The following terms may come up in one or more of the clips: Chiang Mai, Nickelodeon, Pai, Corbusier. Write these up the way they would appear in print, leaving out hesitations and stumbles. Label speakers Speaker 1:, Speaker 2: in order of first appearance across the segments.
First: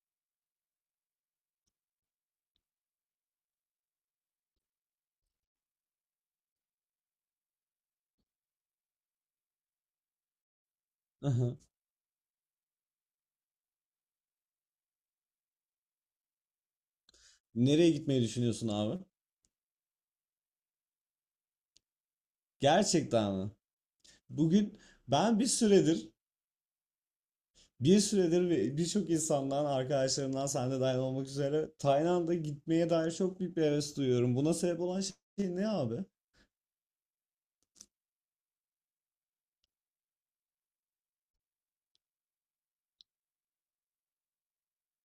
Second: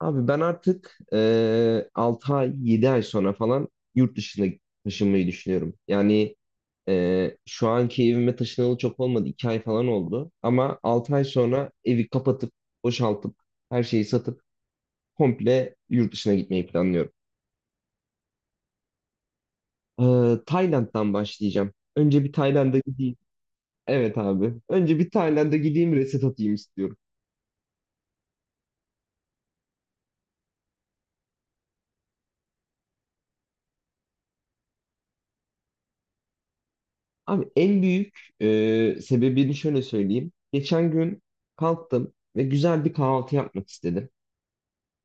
Speaker 1: Abi ben artık 6 ay 7 ay sonra falan yurt dışına taşınmayı düşünüyorum. Yani şu anki evime taşınalı çok olmadı, 2 ay falan oldu. Ama 6 ay
Speaker 2: Aha.
Speaker 1: sonra evi kapatıp boşaltıp her şeyi satıp komple yurt dışına gitmeyi planlıyorum.
Speaker 2: Nereye gitmeyi düşünüyorsun abi?
Speaker 1: Tayland'dan başlayacağım. Önce bir Tayland'a gideyim.
Speaker 2: Gerçekten mi?
Speaker 1: Evet abi.
Speaker 2: Bugün
Speaker 1: Önce bir
Speaker 2: ben bir
Speaker 1: Tayland'a gideyim,
Speaker 2: süredir,
Speaker 1: reset atayım istiyorum.
Speaker 2: bir süredir ve birçok insandan, arkadaşlarımdan sen de dahil olmak üzere Tayland'a gitmeye dair çok büyük bir heves duyuyorum. Buna sebep olan şey ne abi?
Speaker 1: Abi en büyük sebebini şöyle söyleyeyim. Geçen gün kalktım ve güzel bir kahvaltı yapmak istedim.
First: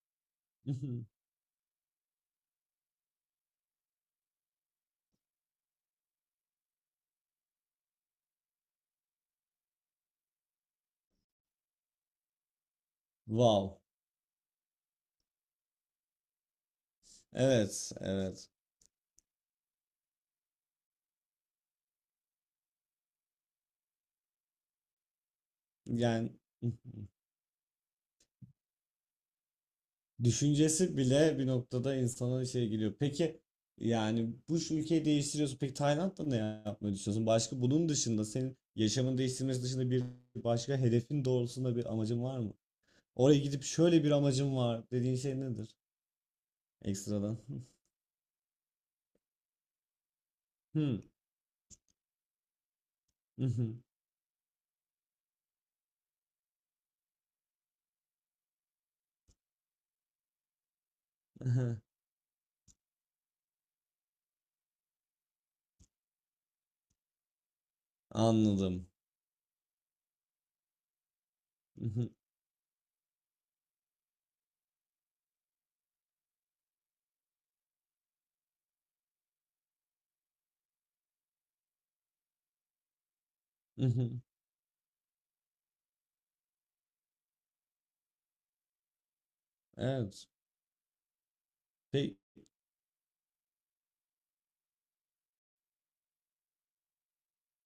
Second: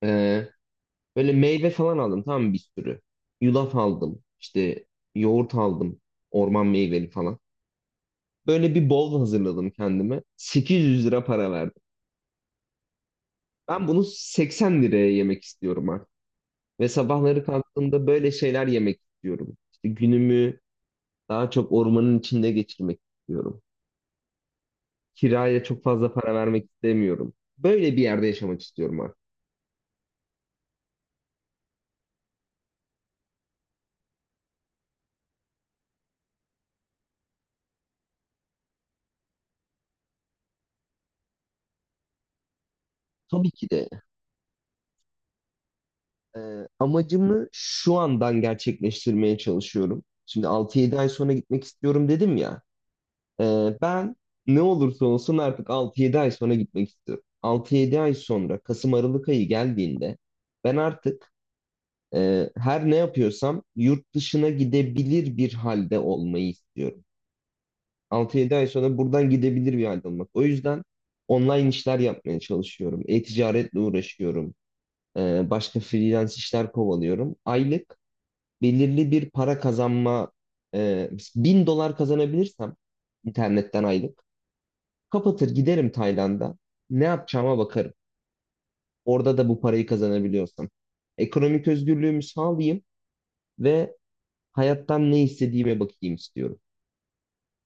Speaker 1: E, Böyle meyve falan aldım, tamam mı, bir sürü. Yulaf aldım, işte yoğurt aldım, orman meyveli falan. Böyle bir bol hazırladım kendime. 800 lira para verdim.
Speaker 2: Wow.
Speaker 1: Ben bunu 80 liraya yemek istiyorum artık. Ve sabahları
Speaker 2: Evet,
Speaker 1: kalktığımda böyle
Speaker 2: evet.
Speaker 1: şeyler yemek istiyorum. İşte günümü daha çok ormanın içinde geçirmek istiyorum. Kiraya çok fazla
Speaker 2: Yani
Speaker 1: para vermek istemiyorum. Böyle bir yerde yaşamak istiyorum artık.
Speaker 2: düşüncesi bile bir noktada insana şey geliyor. Peki yani bu şu ülkeyi değiştiriyorsun. Peki Tayland'da ne yapmayı düşünüyorsun? Başka bunun dışında senin yaşamını değiştirmesi dışında bir başka hedefin doğrultusunda bir amacın var mı? Oraya
Speaker 1: Tabii
Speaker 2: gidip
Speaker 1: ki de
Speaker 2: şöyle bir amacım var dediğin şey nedir?
Speaker 1: e,
Speaker 2: Ekstradan.
Speaker 1: amacımı şu andan gerçekleştirmeye çalışıyorum. Şimdi altı yedi
Speaker 2: Hmm.
Speaker 1: ay sonra gitmek istiyorum dedim ya. Ben ne olursa olsun artık 6-7 ay sonra gitmek istiyorum. 6-7 ay sonra Kasım Aralık ayı geldiğinde ben artık her ne yapıyorsam yurt dışına gidebilir bir halde olmayı istiyorum. 6-7 ay
Speaker 2: Anladım.
Speaker 1: sonra buradan gidebilir bir halde olmak. O yüzden online işler yapmaya çalışıyorum. E-ticaretle uğraşıyorum. Başka freelance işler kovalıyorum. Aylık belirli bir para kazanma, 1000 dolar kazanabilirsem internetten aylık kapatır giderim Tayland'a. Ne yapacağıma bakarım. Orada da bu parayı
Speaker 2: Evet.
Speaker 1: kazanabiliyorsam. Ekonomik özgürlüğümü sağlayayım ve hayattan ne istediğime bakayım istiyorum.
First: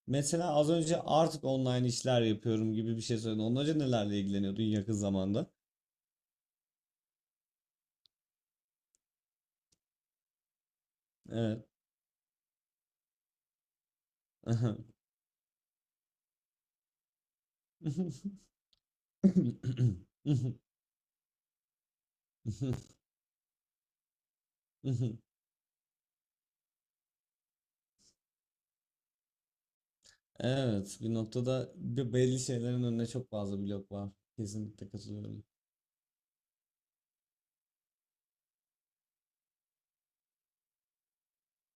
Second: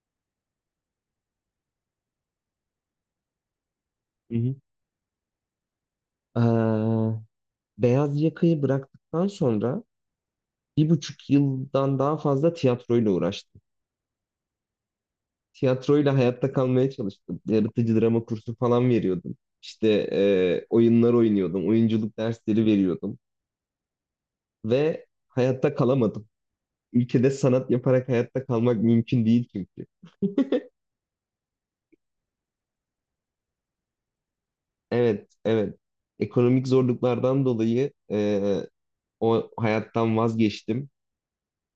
Speaker 2: Mesela az önce artık online işler yapıyorum gibi bir şey söyledin. Ondan önce nelerle
Speaker 1: Hı hı.
Speaker 2: ilgileniyordun yakın zamanda?
Speaker 1: Ee, Beyaz yakayı bıraktıktan sonra bir buçuk
Speaker 2: Evet.
Speaker 1: yıldan daha fazla tiyatroyla uğraştım. Tiyatroyla hayatta kalmaya çalıştım. Yaratıcı drama kursu falan veriyordum. İşte oyunlar oynuyordum. Oyunculuk dersleri veriyordum. Ve hayatta kalamadım. Ülkede sanat yaparak hayatta kalmak mümkün değil çünkü.
Speaker 2: Evet, bir noktada bir belli şeylerin önüne çok fazla blok var. Kesinlikle
Speaker 1: Evet,
Speaker 2: katılıyorum.
Speaker 1: evet. Ekonomik zorluklardan dolayı o hayattan vazgeçtim.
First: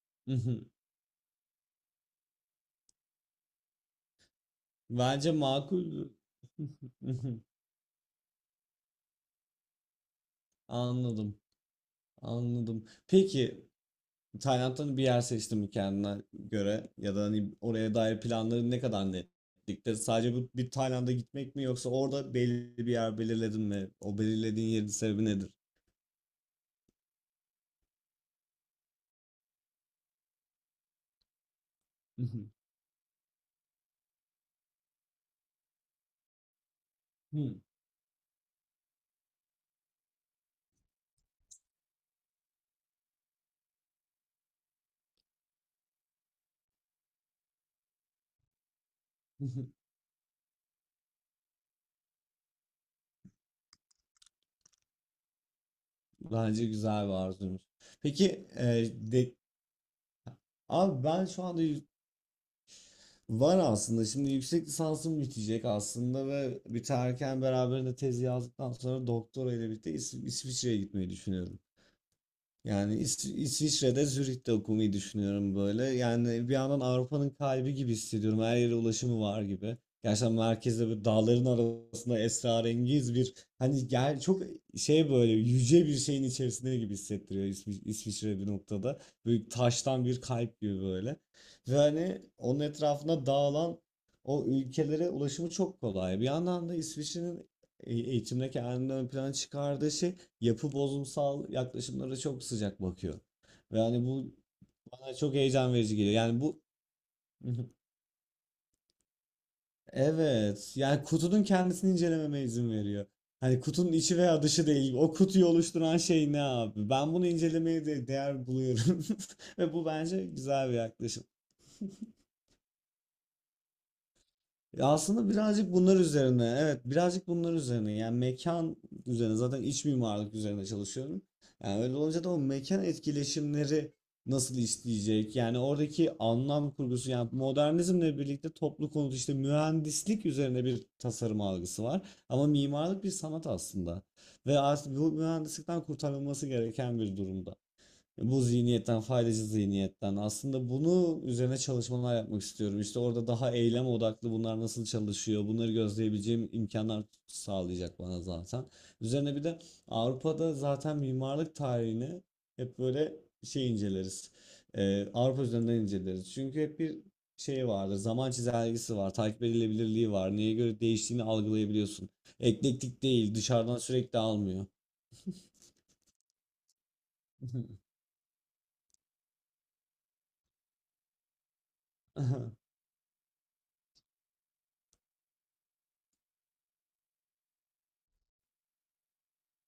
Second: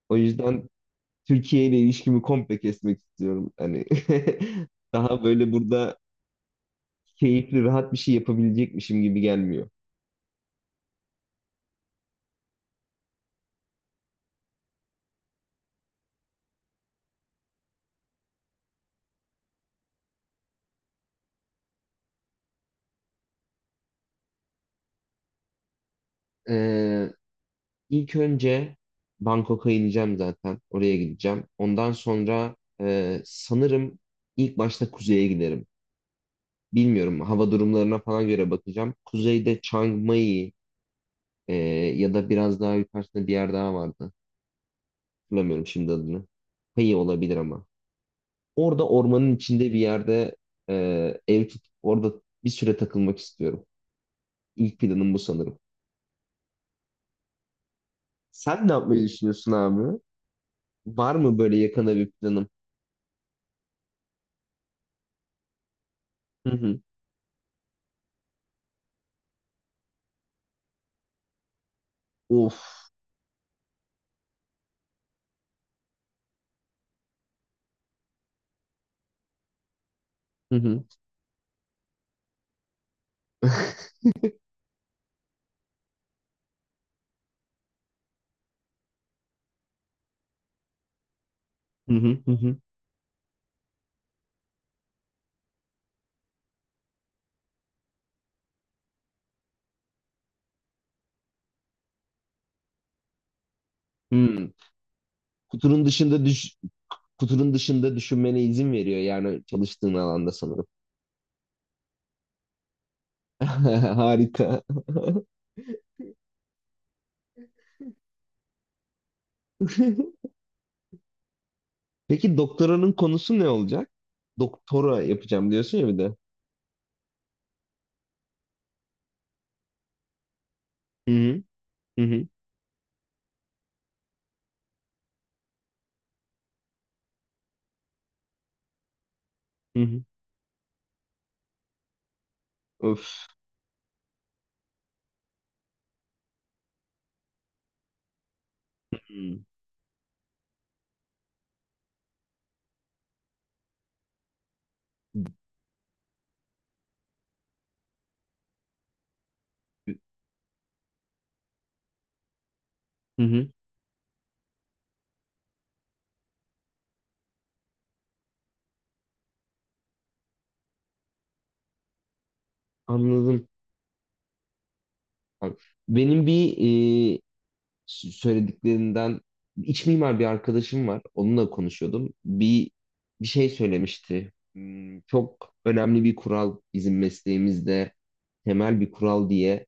Speaker 1: O yüzden Türkiye ile ilişkimi komple kesmek istiyorum. Hani daha
Speaker 2: Bence
Speaker 1: böyle burada
Speaker 2: makul.
Speaker 1: keyifli, rahat bir şey yapabilecekmişim gibi gelmiyor.
Speaker 2: Anladım, anladım. Peki. Tayland'dan bir yer seçtim kendine göre ya da hani oraya dair planların ne kadar netlikte? Sadece bu bir Tayland'a gitmek mi yoksa orada belli bir yer belirledin mi? O belirlediğin yerin sebebi nedir?
Speaker 1: Ee, ilk önce Bangkok'a ineceğim zaten. Oraya gideceğim. Ondan sonra sanırım ilk başta kuzeye giderim. Bilmiyorum, hava
Speaker 2: Hmm.
Speaker 1: durumlarına falan göre bakacağım. Kuzeyde Chiang Mai, e, ya da biraz daha yukarısında bir yer daha vardı. Hatırlamıyorum şimdi adını. Pai olabilir ama. Orada ormanın içinde bir yerde e, ev tutup orada bir süre takılmak istiyorum. İlk planım bu sanırım.
Speaker 2: Bence güzel bir arzuymuş. Peki e,
Speaker 1: Sen ne yapmayı
Speaker 2: de,
Speaker 1: düşünüyorsun abi?
Speaker 2: abi
Speaker 1: Var
Speaker 2: ben
Speaker 1: mı
Speaker 2: şu
Speaker 1: böyle
Speaker 2: anda
Speaker 1: yakında bir planım?
Speaker 2: var aslında. Şimdi yüksek lisansım bitecek aslında
Speaker 1: Hı
Speaker 2: ve
Speaker 1: hı.
Speaker 2: biterken beraberinde tezi yazdıktan sonra doktora ile birlikte İsviçre'ye gitmeyi düşünüyorum.
Speaker 1: Of.
Speaker 2: Yani İsviçre'de Zürih'te okumayı düşünüyorum böyle. Yani bir yandan Avrupa'nın kalbi gibi hissediyorum. Her yere ulaşımı var gibi. Gerçekten
Speaker 1: Hı hı.
Speaker 2: merkezde böyle dağların arasında esrarengiz bir hani gel çok şey böyle yüce bir şeyin içerisinde gibi hissettiriyor İsviçre bir noktada. Böyle taştan bir kalp gibi böyle. Ve
Speaker 1: Hı hı
Speaker 2: hani
Speaker 1: hı hı.
Speaker 2: onun etrafına dağılan o ülkelere ulaşımı çok kolay. Bir yandan da İsviçre'nin eğitimde kendini ön plana çıkardığı şey yapı bozumsal yaklaşımlara çok sıcak bakıyor. Ve hani bu
Speaker 1: Hmm.
Speaker 2: bana çok heyecan
Speaker 1: Kutunun
Speaker 2: verici geliyor.
Speaker 1: dışında
Speaker 2: Yani
Speaker 1: düş
Speaker 2: bu
Speaker 1: kutunun dışında düşünmene izin veriyor yani çalıştığın alanda sanırım.
Speaker 2: evet, yani kutunun kendisini incelememe izin veriyor. Hani kutunun içi veya
Speaker 1: Harika.
Speaker 2: dışı değil. O kutuyu oluşturan şey ne abi? Ben bunu incelemeye de değer buluyorum. Ve bu bence güzel bir yaklaşım.
Speaker 1: Peki doktoranın konusu ne olacak?
Speaker 2: Ya
Speaker 1: Doktora
Speaker 2: aslında
Speaker 1: yapacağım
Speaker 2: birazcık
Speaker 1: diyorsun ya
Speaker 2: bunlar
Speaker 1: bir de.
Speaker 2: üzerine, evet birazcık bunlar üzerine, yani mekan üzerine zaten iç mimarlık üzerine
Speaker 1: Hı
Speaker 2: çalışıyorum.
Speaker 1: hı
Speaker 2: Yani öyle
Speaker 1: hı
Speaker 2: olunca
Speaker 1: hı.
Speaker 2: da o mekan etkileşimleri nasıl işleyecek? Yani oradaki anlam kurgusu, yani modernizmle birlikte toplu konut işte
Speaker 1: Hı hı.
Speaker 2: mühendislik üzerine bir tasarım algısı var. Ama mimarlık bir
Speaker 1: Öf.
Speaker 2: sanat aslında. Ve artık bu mühendislikten kurtarılması gereken bir durumda. Bu zihniyetten, faydacı zihniyetten. Aslında bunu üzerine çalışmalar yapmak istiyorum. İşte orada daha eylem odaklı bunlar nasıl çalışıyor, bunları gözleyebileceğim imkanlar sağlayacak bana zaten. Üzerine bir de Avrupa'da zaten mimarlık tarihini hep böyle
Speaker 1: Hı hı.
Speaker 2: şey inceleriz. Avrupa üzerinden inceleriz. Çünkü hep bir şey vardır, zaman çizelgesi var, takip edilebilirliği var. Neye göre değiştiğini algılayabiliyorsun. Eklektik değil,
Speaker 1: Anladım.
Speaker 2: dışarıdan sürekli almıyor.
Speaker 1: Bak, benim bir söylediklerinden iç mimar bir arkadaşım var. Onunla konuşuyordum. Bir şey söylemişti. Hmm, çok önemli bir kural bizim mesleğimizde, temel bir kural diye,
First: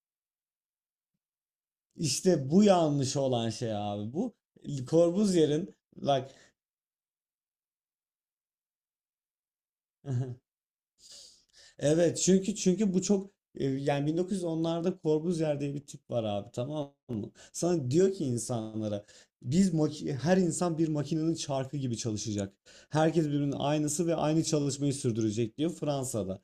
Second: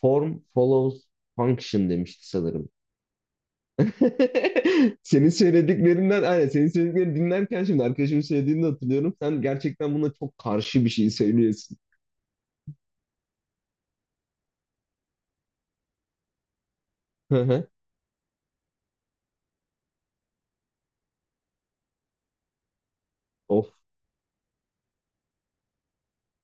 Speaker 1: form follows function demişti
Speaker 2: İşte bu
Speaker 1: sanırım.
Speaker 2: yanlış olan şey abi. Bu
Speaker 1: Senin
Speaker 2: Corbusier'in
Speaker 1: söylediklerinden,
Speaker 2: bak
Speaker 1: aynen, senin söylediklerini dinlerken şimdi arkadaşımın söylediğini de hatırlıyorum. Sen gerçekten buna çok karşı bir şey söylüyorsun.
Speaker 2: Evet, çünkü bu çok yani 1910'larda Corbusier diye bir tip var abi, tamam mı?
Speaker 1: Hı hı.
Speaker 2: Sana diyor ki insanlara biz her insan bir makinenin çarkı gibi çalışacak. Herkes birbirinin
Speaker 1: Of,
Speaker 2: aynısı ve aynı çalışmayı sürdürecek diyor Fransa'da.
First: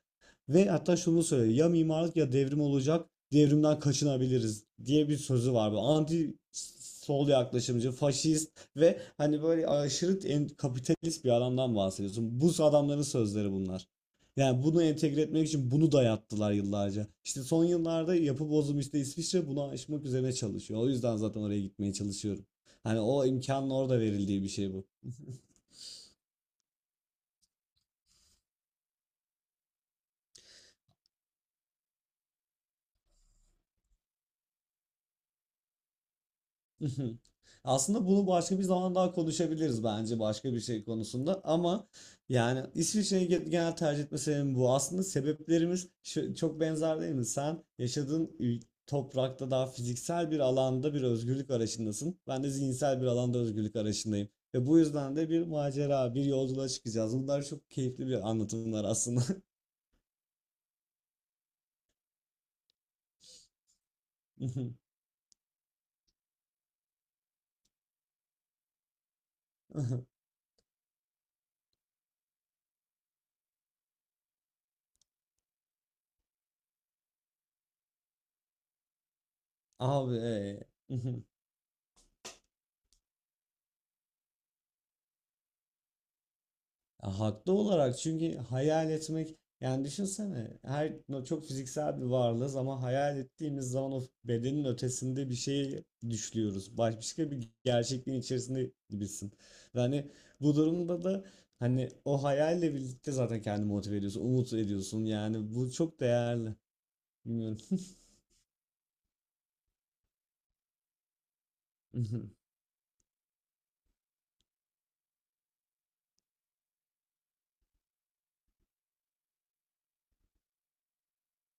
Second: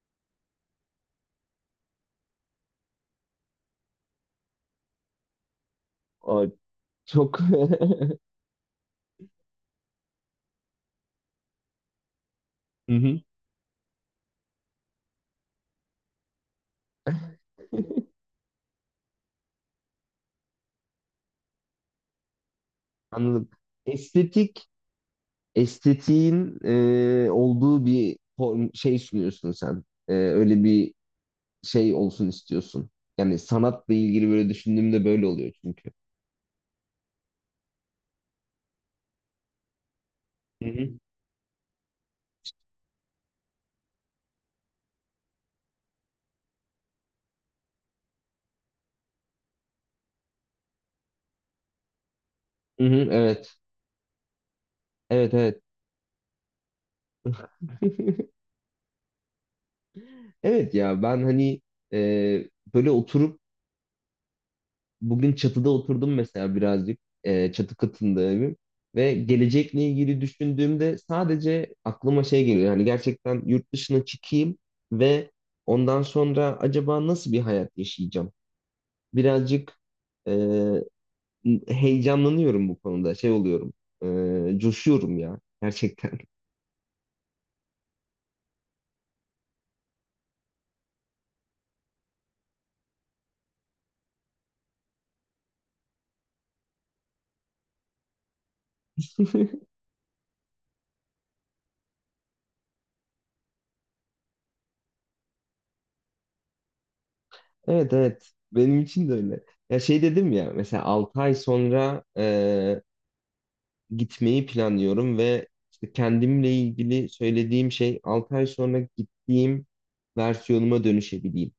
Speaker 2: Ve hatta şunu söylüyor: ya mimarlık ya devrim olacak, devrimden kaçınabiliriz diye bir sözü var. Bu anti
Speaker 1: ay,
Speaker 2: sol
Speaker 1: çok.
Speaker 2: yaklaşımcı,
Speaker 1: Hı
Speaker 2: faşist ve hani böyle aşırı kapitalist bir adamdan bahsediyorsun. Bu adamların
Speaker 1: hı.
Speaker 2: sözleri bunlar. Yani bunu entegre etmek için bunu dayattılar yıllarca. İşte son yıllarda yapı bozum, işte İsviçre bunu aşmak üzerine çalışıyor. O yüzden zaten oraya gitmeye çalışıyorum. Hani o
Speaker 1: Anladım.
Speaker 2: imkanın orada verildiği bir
Speaker 1: Estetik
Speaker 2: şey bu.
Speaker 1: estetiğin olduğu bir form, şey sunuyorsun sen. Öyle bir şey olsun istiyorsun. Yani sanatla ilgili böyle düşündüğümde böyle oluyor çünkü.
Speaker 2: Hı hı. Aslında bunu başka bir zaman daha konuşabiliriz bence, başka bir
Speaker 1: Hı
Speaker 2: şey
Speaker 1: hı.
Speaker 2: konusunda, ama yani İsviçre'yi genel tercih etme sebebim bu. Aslında sebeplerimiz çok benzer, değil mi? Sen yaşadığın toprakta daha fiziksel bir alanda bir özgürlük arayışındasın. Ben de
Speaker 1: Hı hı,
Speaker 2: zihinsel bir alanda
Speaker 1: evet.
Speaker 2: özgürlük arayışındayım. Ve bu yüzden de
Speaker 1: Evet
Speaker 2: bir
Speaker 1: evet.
Speaker 2: macera, bir yolculuğa çıkacağız. Bunlar çok keyifli bir anlatımlar aslında.
Speaker 1: Evet ya ben hani e, böyle oturup bugün çatıda oturdum mesela, birazcık çatı katında evim, ve gelecekle ilgili düşündüğümde sadece aklıma şey geliyor, yani gerçekten yurt dışına çıkayım ve ondan sonra acaba nasıl bir hayat yaşayacağım? Birazcık
Speaker 2: Abi.
Speaker 1: e,
Speaker 2: e,
Speaker 1: heyecanlanıyorum bu konuda, şey oluyorum, coşuyorum ya gerçekten.
Speaker 2: Ya haklı olarak, çünkü hayal etmek, yani düşünsene, her çok fiziksel bir varlığız ama hayal ettiğimiz zaman o bedenin ötesinde bir şey düşlüyoruz. Başka bir gerçekliğin içerisinde gibisin. Ve hani bu durumda da hani o hayalle birlikte zaten kendini motive ediyorsun, umut ediyorsun. Yani bu çok değerli. Bilmiyorum.
Speaker 1: Evet evet benim için de öyle. Ya şey dedim ya, mesela 6 ay sonra gitmeyi planlıyorum ve işte kendimle ilgili söylediğim şey 6 ay sonra gittiğim versiyonuma dönüşebileyim.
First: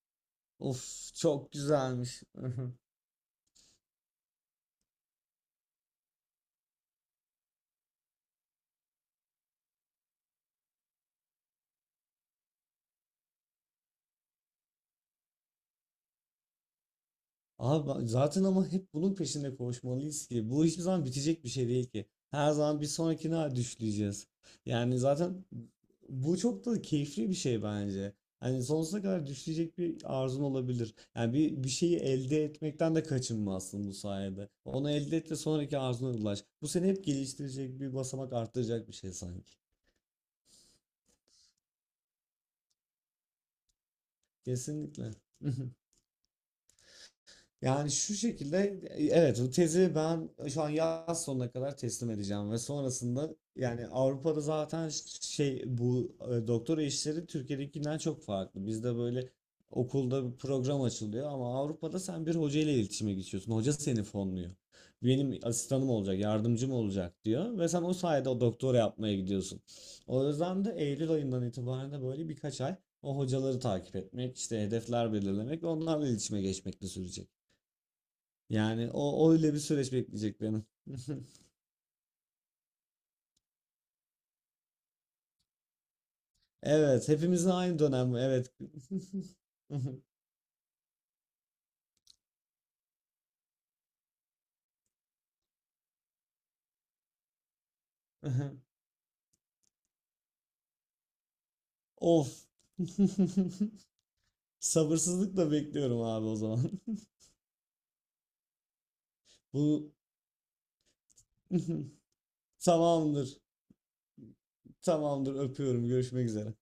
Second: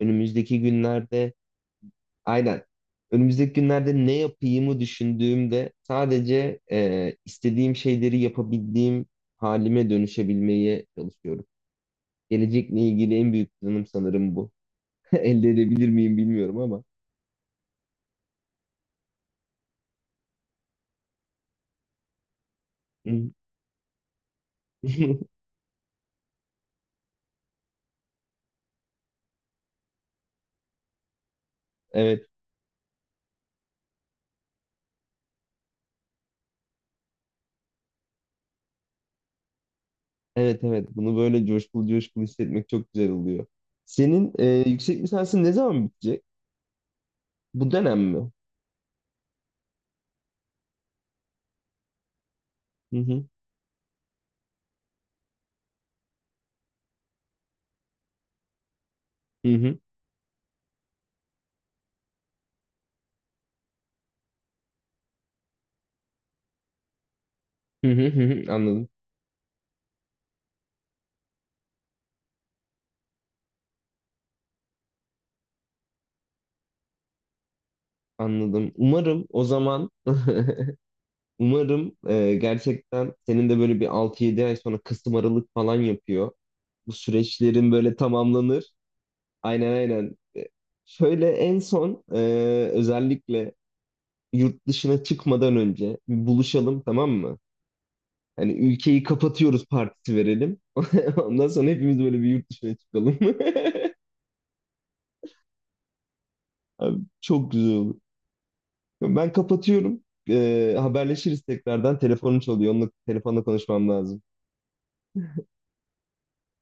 Speaker 1: Önümüzdeki
Speaker 2: Of,
Speaker 1: günlerde
Speaker 2: çok güzelmiş.
Speaker 1: aynen önümüzdeki günlerde ne yapayımı düşündüğümde sadece istediğim şeyleri yapabildiğim halime dönüşebilmeye çalışıyorum. Gelecekle ilgili en büyük planım sanırım bu. Elde edebilir miyim bilmiyorum ama.
Speaker 2: Abi zaten ama hep bunun peşinde koşmalıyız ki, bu hiçbir zaman bitecek bir şey değil ki. Her zaman bir sonrakine düşleyeceğiz. Yani zaten bu çok da keyifli bir şey bence. Hani sonsuza kadar düşleyecek bir arzun olabilir. Yani bir şeyi
Speaker 1: Evet.
Speaker 2: elde etmekten de kaçınmazsın bu sayede. Onu elde et ve sonraki arzuna ulaş. Bu seni hep geliştirecek, bir basamak arttıracak bir şey sanki.
Speaker 1: Evet evet bunu böyle coşkulu coşkulu hissetmek çok güzel oluyor. Senin yüksek
Speaker 2: Kesinlikle.
Speaker 1: lisansın ne zaman bitecek? Bu
Speaker 2: Yani
Speaker 1: dönem
Speaker 2: şu
Speaker 1: mi?
Speaker 2: şekilde evet, bu tezi ben şu an yaz sonuna kadar teslim edeceğim ve
Speaker 1: Hı hı
Speaker 2: sonrasında yani Avrupa'da zaten şey, bu doktora işleri Türkiye'dekinden çok farklı. Bizde böyle
Speaker 1: hı hı
Speaker 2: okulda bir program açılıyor ama Avrupa'da sen bir hoca ile iletişime geçiyorsun. Hoca seni fonluyor. Benim asistanım olacak, yardımcım olacak diyor ve sen
Speaker 1: hı
Speaker 2: o
Speaker 1: hı hı
Speaker 2: sayede o
Speaker 1: hı.
Speaker 2: doktora
Speaker 1: Anladım,
Speaker 2: yapmaya gidiyorsun. O yüzden de Eylül ayından itibaren de böyle birkaç ay o hocaları takip etmek, işte hedefler belirlemek ve onlarla iletişime geçmekle sürecek.
Speaker 1: anladım.
Speaker 2: Yani o,
Speaker 1: Umarım
Speaker 2: o
Speaker 1: o
Speaker 2: öyle bir
Speaker 1: zaman
Speaker 2: süreç bekleyecek beni.
Speaker 1: umarım gerçekten senin de böyle bir 6-7 ay sonra Kasım Aralık falan yapıyor. Bu
Speaker 2: Evet, hepimizin
Speaker 1: süreçlerin
Speaker 2: aynı
Speaker 1: böyle
Speaker 2: dönem. Evet.
Speaker 1: tamamlanır. Aynen aynen. Şöyle en son özellikle yurt dışına çıkmadan önce buluşalım tamam mı? Hani ülkeyi kapatıyoruz partisi verelim. Ondan sonra hepimiz böyle bir
Speaker 2: Of.
Speaker 1: yurt dışına çıkalım.
Speaker 2: Sabırsızlıkla bekliyorum abi o zaman.
Speaker 1: Abi, çok güzel olur. Ben
Speaker 2: Bu
Speaker 1: kapatıyorum. Haberleşiriz tekrardan. Telefonum çalıyor. Onunla
Speaker 2: tamamdır.
Speaker 1: telefonla konuşmam lazım.
Speaker 2: Tamamdır. Öpüyorum. Görüşmek üzere.